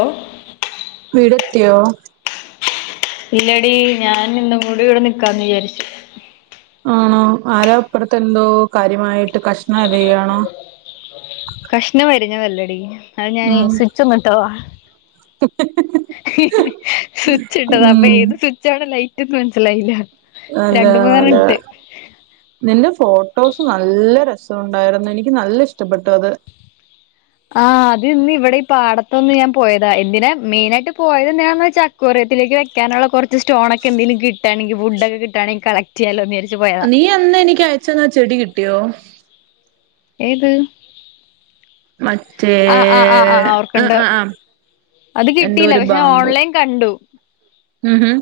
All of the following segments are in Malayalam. ഓ വീടെ ത്തിയോ ഇല്ലടി ഞാൻ നിന്നും കൂടി ഇവിടെ നിക്കാന്ന് വിചാരിച്ചു ആണോ ആര അപ്പറത്തെ എന്തോ കാര്യമായിട്ട് കഷ്ണം അരിയാണോ കഷ്ണ വ [unintelligible] വല്ലടി അത് ഞാന് ഉം സ്വിച്ചും ഒന്നു ഇട്ടതാ സ്വിച്ച് ഇട്ടതാ അപ്പൊ ഉം ഏത് സ്വിച്ച ആണ ലൈ [unintelligible] മനസിലായില്ല നല്ല നല്ല നിന്റെ ഫോട്ടോസ് നല്ല രസം ഇണ്ടായിരുന്നു എനിക്ക് നല്ല ഇഷ്ടപ്പെട്ടു അത് ആഹ് അത് ഇവിടെ ഈ പാടത്തൊന്ന്ഞാൻ പോയത എന്തിന മെയിൻനായിട്ട് പോയത് എന്താ ക്കോറിയത്തിലേക്ക് വെക്കാനുള്ള കുറച്ച് സ്റ്റോണ ഒക്കെ എന്തങ്കിലും കിട്ടയാണെങ്ക ഫുഡൊക്കെ കിട്ടയാണെങ്കിൽ കളക്ട് ചെയ്യാലോരിക്ക നീ അന്ന് എനിക്ക് അയച്ചെന്നാ ചെടി കിട്ടിയോ ഏത് മറ്റേ ആഹ ആ ആ ആ ഓർക്കണ്ട് ആ ആ അത് എന്തോ കിട്ടിയില്ല ഒരു പക്ഷെ ബാമ്പു ഓൺലൈൻ കണ്ടു ഉം ഹം.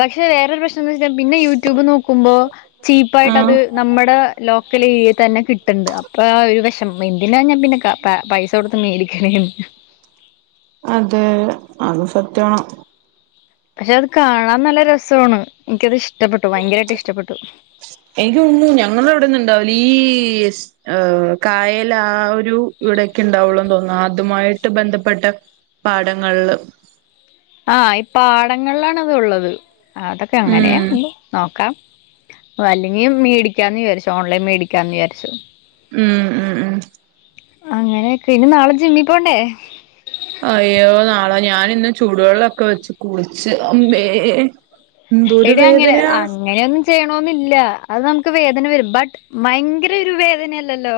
പക്ഷെ വേറൊരു പ്രശ് പിന്നെ യൂട്യൂബ് നോക്കുമ്പോ ആ ചീപ്പായിട്ട് അത് നമ്മുടെ ലോ ക്കൽ തന്നെ കിട്ടണ്ട് അപ്പൊ ഒരു വിഷം എന്തിനാ ഞാൻ പിന്നെ പൈസ കൊടുത്ത് മേടിക്കണന്ന്. അതെ അത് സത്യമാണ പക്ഷെ അത് കാണാൻ നല്ല രസമാണ് എനിക്കത്ഷ് എനിക്ക് ഉണു ഞങ്ങള അവിടെന്ന ഇണ്ടാവില്ല. ഈ ആ ഏ കായല ആ ഒരു ഇവിടെക്കെ ഉണ്ടാവുള്ളുന്ന് തോന്നുന്നു അതുമായിട്ട് ബന്ധപ്പെട്ട പാടങ്ങളില്. ആഹ് ഇ പാടങ്ങളിലാണ് അത് ഉള്ളത്. ആഹ് അതൊക്കെ ഉം അങ്ങനെയാ നോക്കാം. അല്ലെങ്കി മേടിക്കാന്ന് വിചാരിച്ചു ഓൺലൈൻ മേടിക്കാന്ന് വിചാരിച്ചു. ഉം ഉം ഉം. അങ്ങനെയൊക്കെ ഇനി നാളെ ജിമ്മി പോണ്ടേ അയ്യോ നാളാ ഞാൻന്ന് ചൂടുവെള്ളമൊക്കെ വെച്ച് കുളിച്ചച്ച് അമ്മേ എടി അങ്ങനെ അങ്ങനെയൊന്നും ചെയ്യണന്നല്ല അത് നമുക്ക് വേദ ദന വരും ബട്ട് ഭയങ്കര ഒരു വേദനയല്ലല്ലോ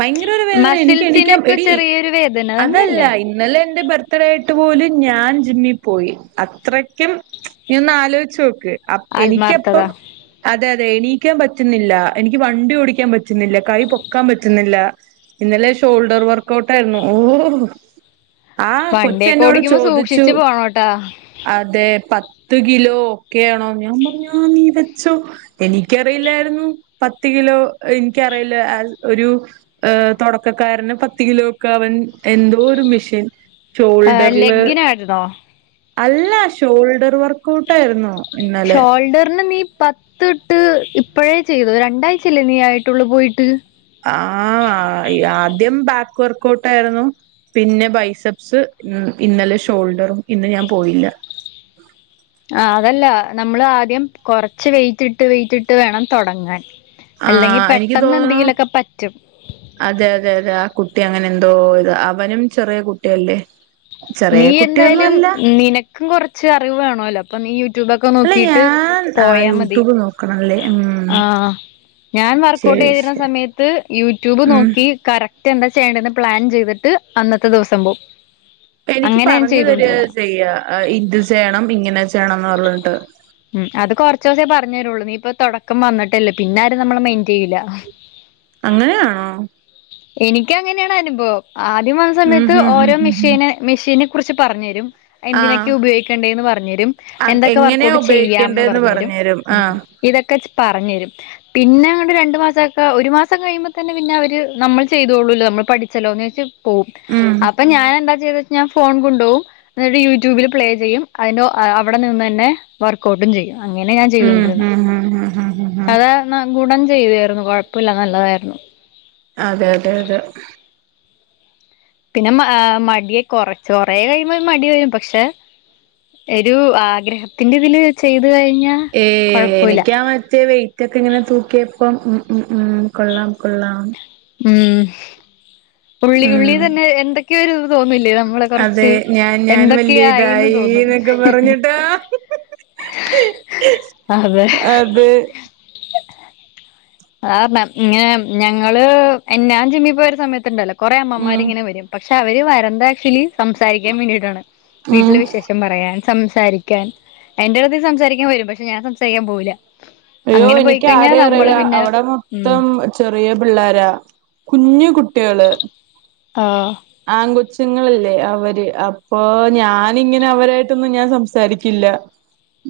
ഭയങ്കര ഒരു വേദന എനിക്ക് എണിക്കാം മസിൽസിനൊക്കെ എടി ചെറിയൊരു വേദന അതല്ല അങ്ങനെയല്ലേ ഇന്നലെ എന്റെ ബർത്ത്ഡേ ആയിട്ട് പോലും. ഞാൻ ജിമ്മിൽ പോയി അത്രയ്ക്കും ഇന്ന് ആലോചിച്ചു നോക്ക്. അ ആത്മാർത്ഥത എനിക്കപ്പം അത അതെ എണീക്കാൻ പറ്റുന്നില്ല എനിക്ക് വണ്ടി ഓടിക്കാൻ പറ്റുന്നില്ല കൈ പൊക്കാൻ പ ക്കുന്നില്ല ഇന്നലെ ഷോൾഡർ വർക്ക് ഔട്ട് ആയിരുന്നു ഓ. ആ കൊച്ച് വണ്ടിയൊക്കെ എന്നോട് ഓടിക്കുമ്പോ ചോദിച്ചു സൂക്ഷിച്ചു പോണോട്ടാ. അതെ പത്ത് കിലോ ഒക്കെയ ആണോ ഞാൻ പറഞ്ഞു നീ വെച്ചോ എനിക്കറിയില്ലായിരുന്നു പത്ത് കിലോ എനിക്കറിയില്ല അഹ് ഒരു ഏ തൊടക്കക്കാരന് പത്ത് കിലോക്കെ അവൻ എന്തോ ഒരു മെഷീൻ. ആ ഷോൾഡറില് ലെഗ്ഗിനായിരുന്നോ അല്ല ഷോൾഡർ വർക്ക് ഔട്ട് ആയിരുന്നു. ഇന്നലെ ഷോൾഡറിന് നീ പത്ത് ഇട്ട് ഇപ്പഴേ ചെയ്തോ രണ്ടാഴ്ച അല്ലേ നീ ആയിട്ടുള്ളൂ പോയിട്ട്. ആ യത് ആദ്യം ബാക്ക് വർക്ക്ഔട്ട് ആയിരുന്നു പിന്നെ ബൈസെപ്സ് മ്മ് ഇന്നലെ ഷോൾഡറും ഇന്ന് ഞാൻ പോയില്ല. ആ അതല്ല നമ്മൾ ആദ്യം കൊറച്ച് വെയിറ്റിട്ട് വെയിറ്റിട്ട് വേണം തൊടങ്ങാൻ. ആ എനിക്ക് തോന്നണൂ പറ്റും അതെ അതെ അതെ ആ കുട്ടി അങ്ങനെ. എന്തോ ഇത് അവനും ചെറിയ കുട്ടിയല്ലേ. നീ ചെറിയ കുട്ടിയൊന്നും എന്തായാലും അല്ല നിനക്കും കൊറച്ച് അറിവ് വേണോല്ലോ. അപ്പ നീ യു ട്യൂബൊക്കെ അല്ല നോക്കീട്ട് ഞാൻ ആ പോയാ മതി യൂട്യൂബ് നോക്കണല്ലേ ഉം ആ ഞാൻ വർക്ക്‌ഔട്ട് ശരി ചെയ്തിരുന്ന ശരി സമയത്ത് യൂട്യൂബ് ഉം നോക്കി കറക് റ്റേ എന്താ ചെയ്യേണ്ടെന്ന് പ്ലാൻ ചെയ്തിട്ട് അന്നത്തെ ദിവസം പോവും. എനിക്ക് അങ്ങനെ ഞാൻ പറഞ്ഞതരുവാ ചെയ്തോണ്ടിരുന്ന ചെയ്യ ഇത് ചെയ്യണം ഇങ്ങനെ ചെയ്യണംന്ന് പറഞ്ഞിട്ട് ഉം അത് കൊറച്ച് ദിവസേ പറഞ്ഞു തരുള്ളൂ. നീ ഇപ്പം തൊടക്കം വന്നിട്ടല്ലേ പിന്നെ ആരും നമ്മളെ മൈന്റ് ചെയ്യൂല. അങ്ങനെയാണോ? എനിക്ക്‌ അങ്ങനെയാണ് അനുഭവം. ആദ്യം വന്ന ഉം സമയത്ത് ഹും ഹും ഓരോ ഹും ഹും മെഷീന്, മെഷീന് കുറിച്ച് പറഞ്ഞ് തരും. ആഹ് എന്തിനൊക്കെയ ഉപയോഗിക്കേണ്ടേന്ന് പറഞ്ഞു തരും. ആ എന്തൊക്കെ വർക്ക്‌ എങ്ങനെയാ ഔട്ട് ചെയ്യാന്ന് ഉപയോഗിക്കേണ്ടേന്ന് പറഞ്ഞ് തരും പറഞ്ഞു ഉം ആഹ് ഇതക്കെ പറഞ്ഞ് തരും പിന്നെ അങ്ങട് രണ്ട് മാസൊക്കെ ഒരു മാസം കഴിയുമ്പോ തന്നെ പിന്നെ അവര് നമ്മൾ ചെയ്തോള്ളൂല്ലോ നമ്മൾ പഠിച്ചല്ലോ എന്ന് വെച്ച് പോവും ഉം അപ്പൊ ഞാൻ എന്താ ചെയ്തിട്ട് ഞാൻ ഫോൺ കൊണ്ടുപോവും എന്നിട്ട് യൂട്യൂബിൽ പ്ലേ ചെയ്യും അതിനൊ അഹ് അവിടെ നിന്ന് തന്നെ വർക്ക്ഔട്ടും ചെയ്യും ഉം ഹും ഹു ഹു അതാ നങ്കുടൻ ചെയ്തായിരുന്നു കൊഴപ്പില്ല നല്ലതായിരുന്നു അതെ അതെ അതെ പിന്നെ മടിയെ കുറച്ച് കൊറെ കഴിയുമ്പോൾ ഒരു മടി വരും പക്ഷെ ഒരു ആഗ്രഹത്തിന്റെ ഇതില് ചെയ് ഏഹ് എനിക്കാ മറ്റേ വെയിറ്റ് ഒക്കെ ഇങ്ങനെ തൂക്കിയപോ അപ്പൊ [unintelligible] കൊള്ളാം കൊള്ളാം ഉം ഉള്ളി ഉള്ളി ഉം തന്നെ എന്തൊക്ക [unintelligible] അതെ ഞാൻ ഞാൻ വലിയ എന്തൊക്കെയായിന്ന് ഇതായി തോന്നും എന്നൊക്കെ പറഞ്ഞിട്ടാ അതെ അതേ ആരണം ഇങ്ങനെ ഞങ്ങള് എന്നാ എന്നാഞ്ചി ചിമ്മി പോയ ഒരു സമയത്തുണ്ടല്ലോ കുറെ ഉം അമ്മമാർരിങ്ങനെ വരും പക്ഷ പക്ഷെ അവര് വരന്ത ആക്ച്വലി സംസാരിക്കാൻ വേണ്ടിയിട്ടാണ് ഉം വീട്ടിലെ വിശേഷം പറയാൻ സംസാരിക്കാൻ അയ്ന്റെറ അടുത്ത്ൽ സംസാരിക്കാൻ വെരും പക്ഷെ ഞാൻ സംസാരിക്കാൻ പോവില്ല അയ്യോ അങ്ങനെ എനിക്ക് പോയിക്കഴിഞ്ഞാ ആര നമ്മള് പിന്നെ അറയിടെ ഉം മൊത്തം ചെറ്യേയ പിള്ളോര കുഞ്ഞു കു കുട്യ. ടെംള് ആഹ് പ്രങ്ങളല്ലേ അവര് അപ്പൊ ഞാനിങ്ങനെ അവരായിട്ടൊന്നും ഞാൻ സംസാരിക്കില്ല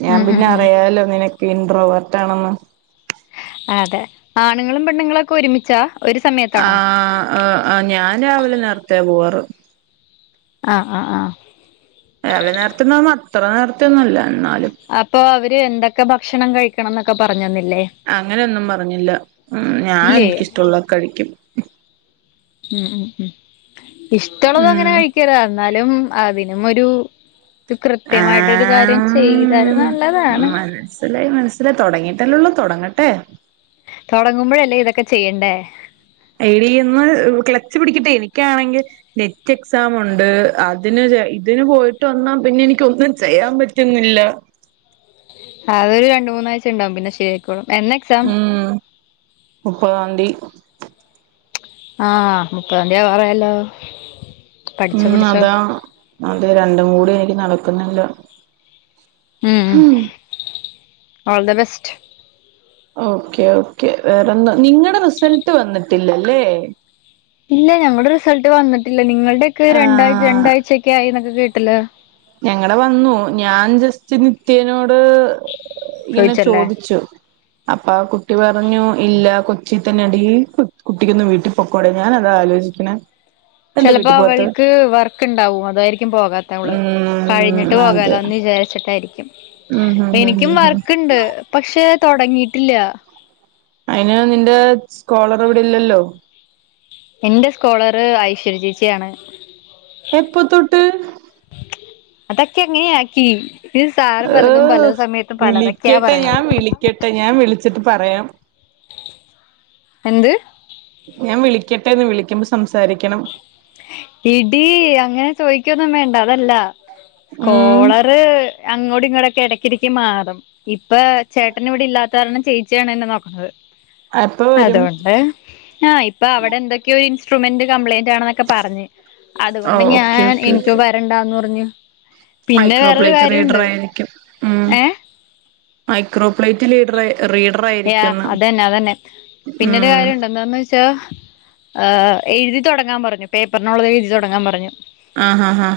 ഞാൻ ഉം ഉം പിന്നെ ഉം അറിയാലോ നിനക് കേന്ദ്രവ ത്താണെന്ന് അതെ ആണുങ്ങളും പെണ്ണുങ്ങളും ഒക്കെ ഒരുമിച്ചാ ഒരു സമയത്താണോ ആഹ് ഹ് ഞാൻ രാവിലെ നേര്ത്തെ പോവാറ് ആഹ് ആഹ് ആഹ് വിലെ നേരത്തെന്നറ് അത്ര നേരത്തെ ഒന്നല്ല എന്നാല് അപ്പൊ അവര് എന്തെക്കെ ഭക്ഷണം കഴിക്കണംന്നൊക്കെ പറഞ്ഞന്നി അങ്ങനോന്നും പറഞ്ഞില്ല ഹു ഞാൻ ഇല്ലേ എനിക്കിഷ്ടമുള്ളതൊക്കെ കഴിക്കും ഉം ഇഷ്ടമുള്ളതു അങ്ങനെ ഉം കഴിക്കരുത് അന്നേരം [unintelligible] അതിനുമൊരു ആഹ് നല്ലതാണ് മനസ്സിലായി മനസ്സിലായി തുടങ്ങിട്ടല്ലെള്ളൂ തുടങ്ങട്ടെ തുടങ്ങുമ്പോഴല്ലേ ഇതൊക്കെ ചെയ്യണ്ടേ എടിന്ന് ക്ലച്ചു പിടിക്കട്ടെ എനിക്കാണെങ്കിൽ നെറ്റ് എക്സാം ഉണ്ട് അതിന് ഇതിന് പോയിട്ട് വന്നാ പിന്നെ എനിക്ക് ഒന്നും ചെയ്യാൻ പറ്റുന്നില്ല അതൊരു രണ്ടു മൂന്നാഴ്ച ഉണ്ടാകും പിന്നെ ശരിയായിക്കോളും എന്നാ എക്സാം ഉം മുപ്പതാംതി ആഹാ മുപ്പതംതി ആവാറയല്ലോ ഉം അതാ നത് രണ്ടും കൂടി എനിക്ക് നടക്കുന്നില്ല ഉം all the best okay okay വേറെന്താ നിങ്ങളുടെ റിസൾട്ട് വന്നിട്ടില്ലല്ലേ? ഇല്ല ഞങ്ങളുടെ റിസൾട്ട് വന്നിട്ടി ല്ല നിങ്ങൾടെ ഒക്കെ രാണ്ടായ് രണ്ടാഴ്ചൊക്കെ ആയി വീട്ടിലാ. ഞങ്ങളെ വന്നു ഞാൻ ജസ്റ്റ് നിത്യനോട് ഇങ്ങനെ ചോദിച്ചല്ലേ ചോദിച്ചു അപ്പ ആ കുട്ടി പറഞ്ഞു ഇല്ല കൊച്ചി തന്നെണ്ട് ഈ കുട്ടിക്കൊന്താ വീട്ടിൽ പൊക്കോടെ ഞാൻ അതാ ആലോചിക്കണ.. ചെലപ്പോ അവൾക്ക് വർക്ക് ഇണ്ടാവും അതായിരിക്കും പോകാത്ത. കഴിഞ്ഞിട്ട് ഉം അതെ പോകാലോന്ന് വിചാരിച്ചിട്ടായിരിക്കും ഉം ഹും ഹും എനിക്കും ഹും ഹും വർക്കുണ്ട് പക്ഷെ തോടങ്ങിട്ടില്ല അയിന് നിന്റെ സ്കോളർ ഇവിടെല്ലല്ലോ എന്റെ സ്കോളറ് ഐശ്വര്യ ചോച്ചി ആണ് എപ്പൊ തൊട്ട് അതൊക്കെ ങ്ങനെ ആക്കി ഏയി... പലതൊക്കെയാ വിളിക്കട്ടെ ഞാൻ പറയണത് വിളിക്കട്ടെ ഞാൻ വിളിച്ചിട്ട് പറയാം. എന്ത് ഞാൻ വിളിക്കട്ടെന്ന് വിളിക്കുമ്പോ സംസാരിക്കണം എടി അങ്ങനെ ചോയിക്കൊന്നും വേണ്ട അതല്ല ഉം സ്കോളർ അങ്ങോട്ടും ഇങ്ങോട്ട കിടക്കിടക്ക് മാറും ഇപ്പ ചേട്ടന് ഇവിടെ ഇല്ലാത്താരണം ചേച്ചിയാണ് എന്നെ നോക്കണത് അപ്പൊ വരും അതൊണ്ട് ആഹ്ഹ ഇപ്പൊ അവിടെ എന്തൊക്കെയ ഒരു [unintelligible] കംപ്ലയിന്റ് ആ ക്കെ പറഞ് ആ അതുകൊണ്ട് ഞാൻ എനിക്ക് വരണ്ടന്ന് പറഞ്ഞു പിന്നെ വേറൊരു മൈക്രോപ്ലൈറ്റ് റീഡർ കാര്യണ്ട് ആയിരിക്കും ഉം ഏഹ് മൈക്രോപ്ലൈറ്റ് ലീഡർ റീഡർ യാ ആയിരിക്കുംന്ന് അതന്നെ അതന്നെ പിന്നെരു ഉം കാര്യ ഉണ്ട് എന്താന്ന് വെച്ചാ ഏഹ്ഹ എഴുതി തുടങ്ങാൻ പറഞ്ഞു പേപ്പറിനുള്ളത് എഴുതി തുടങ്ങാൻ പറഞ്ഞു ആഹ് ഹാ ഹാ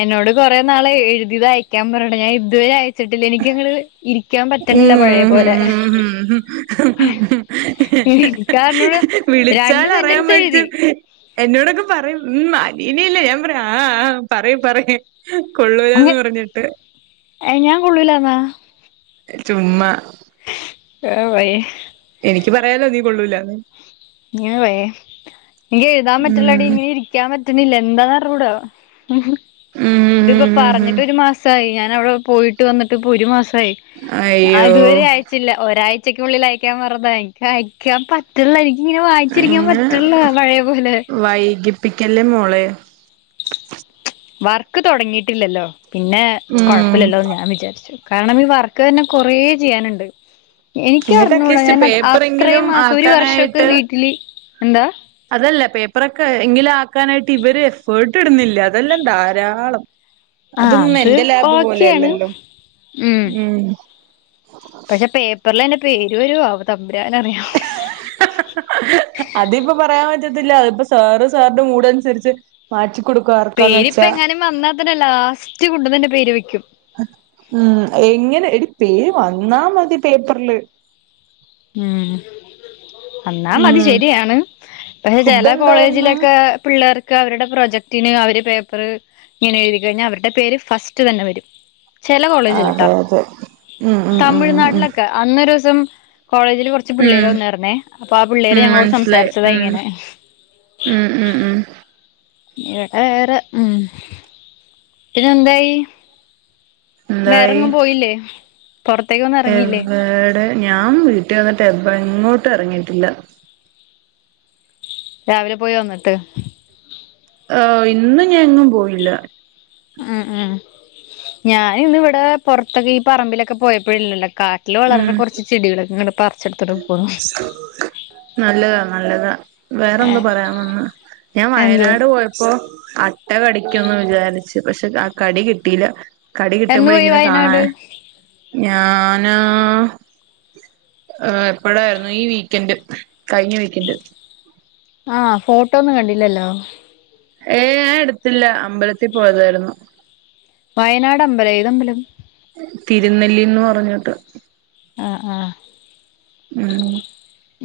എന്നോട് കൊറെേ നാള് എഴുതിയത് അയക്കാൻ പറയണേ ഞാൻ ഇതുവരെ അയച്ച വെച്ചിട്ടില്ല എനിക്കങ് ഇരിക്കാൻ പറ്റണില്ല പഴയ ഉം പോലെ ഉം എനിക്കാണെന്നോട് രണ്ട് വിളിച്ചാൽ അറിയാൻ സെന്റൻസ് പറ്റ എഴുതി എന്നോടൊക്കെ പറയും ഉമ് ഇനില്ല ഞൻ പറ ആ ആ പറയ് പറയും ഹ് കൊള്ളൂലാന്ന് പറഞ്ഞിട്ട് ഏഹ് ഞാൻ കൊള്ളൂലാന്നാ ചുമ്മാ [unintelligible] എനിക്ക് പറയാല്ലോ നീ കൊള്ളൂലന്നു നീ ഒന്ന് പോയെ എനിക് എഴുതാൻ പറ്റുള്ളടി ഉം ഇങ്ങനെ ഇരിക്കാൻ [unintelligible] പറ്റുന്നില്ല എന്താന്നറിഞ്ഞൂട ഇതിപ്പോ ഉം പറഞ്ഞിട്ടൊരു മാസായി ഞാൻ [unintelligible] പോയിട്ട് വന്നിട്ട് പ്പൊരു മാസായി. അയ്യോ ആത്വരെ ആയച്ചില്ല ഒരാഴ് ച്ചക്കുള്ളിൽ അയക്യാ മറന്നോയ് ഞാൻ അയക്യാൻ പറ്റ്ൺല്ലനി ഞ്ഞി വായ്ച്ചിരിക്കാൻ അങ്ങനെ പറ്റ്ൺല്ല പഴേപോലെ പ്പിക്കല്ലേ മോളേ വർക്ക് തൊടങ്ങിട്ടില്ലല്ലോ. പിന്നെ ഉം കൊഴ്പ്പല്ലല്ലോന്ന് ഞാൻ വിചാരിച്ചു കാരണം ഇ വർക്ക്ന്നെ കൊറേ ചെയ്യാനുണ്ട്. എനിക്ക് നിങ്ങക്ക് അറിഞ്ഞൂടാ അറ്റ്ലീസ്റ്റ് ഞാൻ അത പേപ്പറെങ്കിലും അത്രയും മാസം ഒരു വർഷൊക്കെ ആക്കാനായിട്ട് വീട്ടില് എന്താ അതല്ല പേപ്പറൊക്കെ എങ്കിലും ആക്കാനായിട്ട് ഇവര് എഫേട്ട് ഇടുന്നില്ല അതെല്ലാം ധാരാളം ആ അതൊന്നും അത് എന്റെ ലാബ് ഓക്കേണ് പോലെയല്ലല്ലോ മ് ഉം പക്ഷെ പേപ്പർലെന്നെ പേര് വരോ ആവൊ ഹ് അ അ അതിപ്പപറയാൻ പറ്റ് [unintelligible] അതിപ്പൊ സാറ് സാറിന്റെ മൂടൻസരിച്ച് മാറ്റി കൊടുക്കും ആർക്കാന്ന് പേരിപ്പ വെച്ചാ എങ്ങാനും വന്നാ തെന്നാ ലാസ് റ്റ്കൊണ്ടന്നന്നെ പേര് വയ്ക്കും മ് എങ്ങനെ എടി പേര് വന്നാ മതി പേപ്പറില് മ് എന്നാ മതി ഉം ശരിയാണ് പക്ഷെ ഫുഡ് ചെല എന്തായിന്ന് കോളേജിലൊക്കെ പിള്ളേർ അവരുടെ പ്രൊജക്ടിന് അവര് പേപ്പർ ഇങ്ങനെ എഴുതി കഴിഞ്ഞ് ഇനി അവരുടെ പേര് ഫസ്റ്റ് തന്നെ വരും ചെല കോളേജിലിട്ടാ അതെ അതെ ഉം ഉം ഉം ഉം ഉം തമിഴ്നാട്ടിലൊക്കെ അന്നൊരു തും കോളേജില് കൊറച്ച് ഉം പിള്ളേര് വന്നായിര്ന്നേ അപ്പൊ ആ പിള്ളേര് ഉം ഞങ്ങളോട് മനസ്സിലായി സംസാരിച്ചതാ ഉം ഇങ്ങനെ ഉം ഉം ഉം ഇവിടെ വേറെ ഉം ഇതെന്തായി എന്തായി വേറെങ്ങും പോയില്ലേ പുറത്തേക്കൊന്നും ഇറങ്ങിയില്ലേ എവിടെ ഞാൻ വീട്ടിൽ വന്നിട്ട് എങ്ങോട്ട് ഇറങ്ങിട്ടില്ല രാവിലെ പോയി വന്നിട്ട് ആ ഇന്നും ഞാൻങ്ങും പോയില്ല ഉം ഉം ഞാന് ഇന്ന് ഇവിടെ പൊർത്തൊക്കെ ഈ പറമ്പിലൊക്കെ പോയപ്പോഴില്ലല്ലോ കാട്ടിൽ വളര്ണ ഉം കൊറച്ച് ചെടികളൊക്ക ഇങ്ങ പർ നല്ലതാ നല്ലതാ വേറെ എന്താ പറയാൻ വന്ന് ഞാൻ എന്ത് വയനാട് പോയപ്പോ അട്ട കടി കടിക്കുമെന്ന് വിചാരിച്ചു പക്ഷെ ആ കടി കിട്ടില്ല കടി എന്ന് പോയി കിട്ടുമ്പോഴെങ്കിലും വയനാട് കാണാൻ ഞാന് ആ എപ്പോഴായിരുന്നു ഈ വീക്കെന്ഡ് കഴിഞ്ഞ വീക്കെന്ഡ് ആഹ് ഫോട്ടോ ഒന്നും കണ്ടില്ലല്ലോ ഏ ഞാൻ എടുത്തില്ല അമ്പലത്തിൽ പോയതായിരുന്നു വയനാട് അമ്പലം ഏത് അമ്പലം തിരുനെല്ലിന്ന് പറഞ്ഞോട്ട് ആ ആ ഉഹ്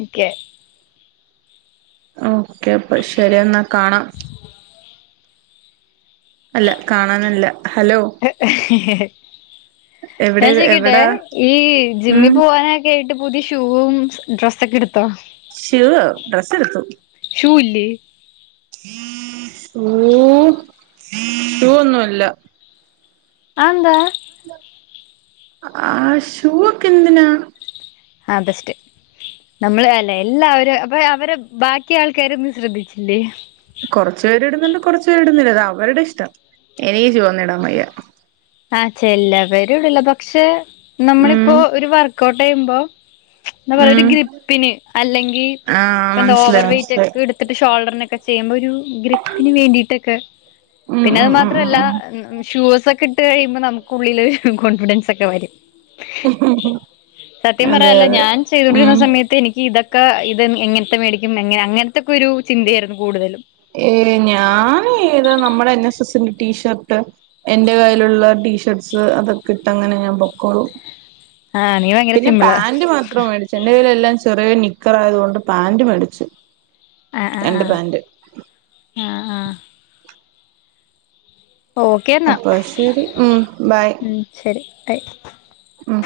ഓക്കെ ഓക്കെ അപ്പ ശരി എന്നൽ കാണാം അല്ല കാണാനല്ല ഹലോ ഞാൻ എവിടെ എവിടാ ചോക്കികട്ടെ ഉം ഈ ഡ്രസ്സൊക്കെ എടുത്തോ ശൂവ് ഡ്രസ്സ് എടുത്തു ഷൂ ഇല്ലേ മ്മ് ശൂ ഒന്നുല്ല അതെന്താ ആ ഷൂ ഒക്കെ എന്തിനാ ആ ബെസ്റ്റ് നമ്മള് അല്ലെ എല്ലാവരും അപ്പൊ അവരെ ബാക്കി ആൾക്കാരൊന്നും ശ്രദ്ധിച്ചില്ലേ കുറച്ച പേര് ഇടുന്നുണ്ട് കുറച്ചു പേര് ഇടുന്നില്ല അത് അവരുടെ ഇഷ്ടം ഇനിക് ഷൂവൊന്നുടാവയ്യ ആഹ് ചെല്ല പരിടില്ല പക്ഷെ ഉം നമ്മളിപ്പോ ഒരു വർക്ക് ഔട്ട് യുബോ എന്താ പറയ ഒരു ഉം ഗ്രിപ്പിന് അല്ലെങ്കി ആഹ് ഇപ്പൊ എന്താ ഓവർ മനസ്സിലായി വെയ്റ്റ് മനസ്സിലായി ഒക്കെ ഇട്ത്തിട്ട് ഷോൾഡർനെ ഒക്കെ ചെയ്യുമ്പോൾ ഒരു ഗ്രിപ്പിന് വേണ്ടിയിട്ടൊക്കെ ഉം പിന്നെ ഉം അത് ഉം ഉം മാത്രല്ല ഉം ഷൂസെ ഇ കഴിയുമ്പോ നമുക്ക ഉുള്ളിൽൊ ഒരു കോൺഫിഡൻസ് ഒക്കെ വരും സത്യം അതെ പറല്ല അതെ ഞാൻ ചെയ്തൊണ്ടിരുന്ന ഉം സമയത്ത് എനിക്ക് ഇതൊക്കെ ഒക്കെ ഇത് എങ്ങനത്തെ മേടിക്കുംങ്ങ അങ്ങനത്തെൊക്കെ ഒരു ചിന്തയായിരുന്നു കൂടുതലും ഏ ഞാനത് നമ്മുടെ ന്റെ ടീഷർട്ട് എന്റെ കയ്യിലുള്ള ടീഷർട്സ് അതൊക്കെ ഇട്ടങ്ങനെ ഞാൻ പൊക്കോളു ആഹ് നീ ഭയങ്കര പിന്നെ സിമ്പിളാ പാന്റ് മാത്രം മേടിച്ചു എന്റെ കയ്ൽ എല്ലാം ചെറിയ നിക്കറ ആയത് കൊൊണ്ട് പാാന്റ മേടിച്ചു ആ ആ രണ്ട് പാന്റ് ആ ആ ആ എന്നാ അപ്പൊ ശരി മ് ബൈ ഉം ശരി ബൈ ഉമ്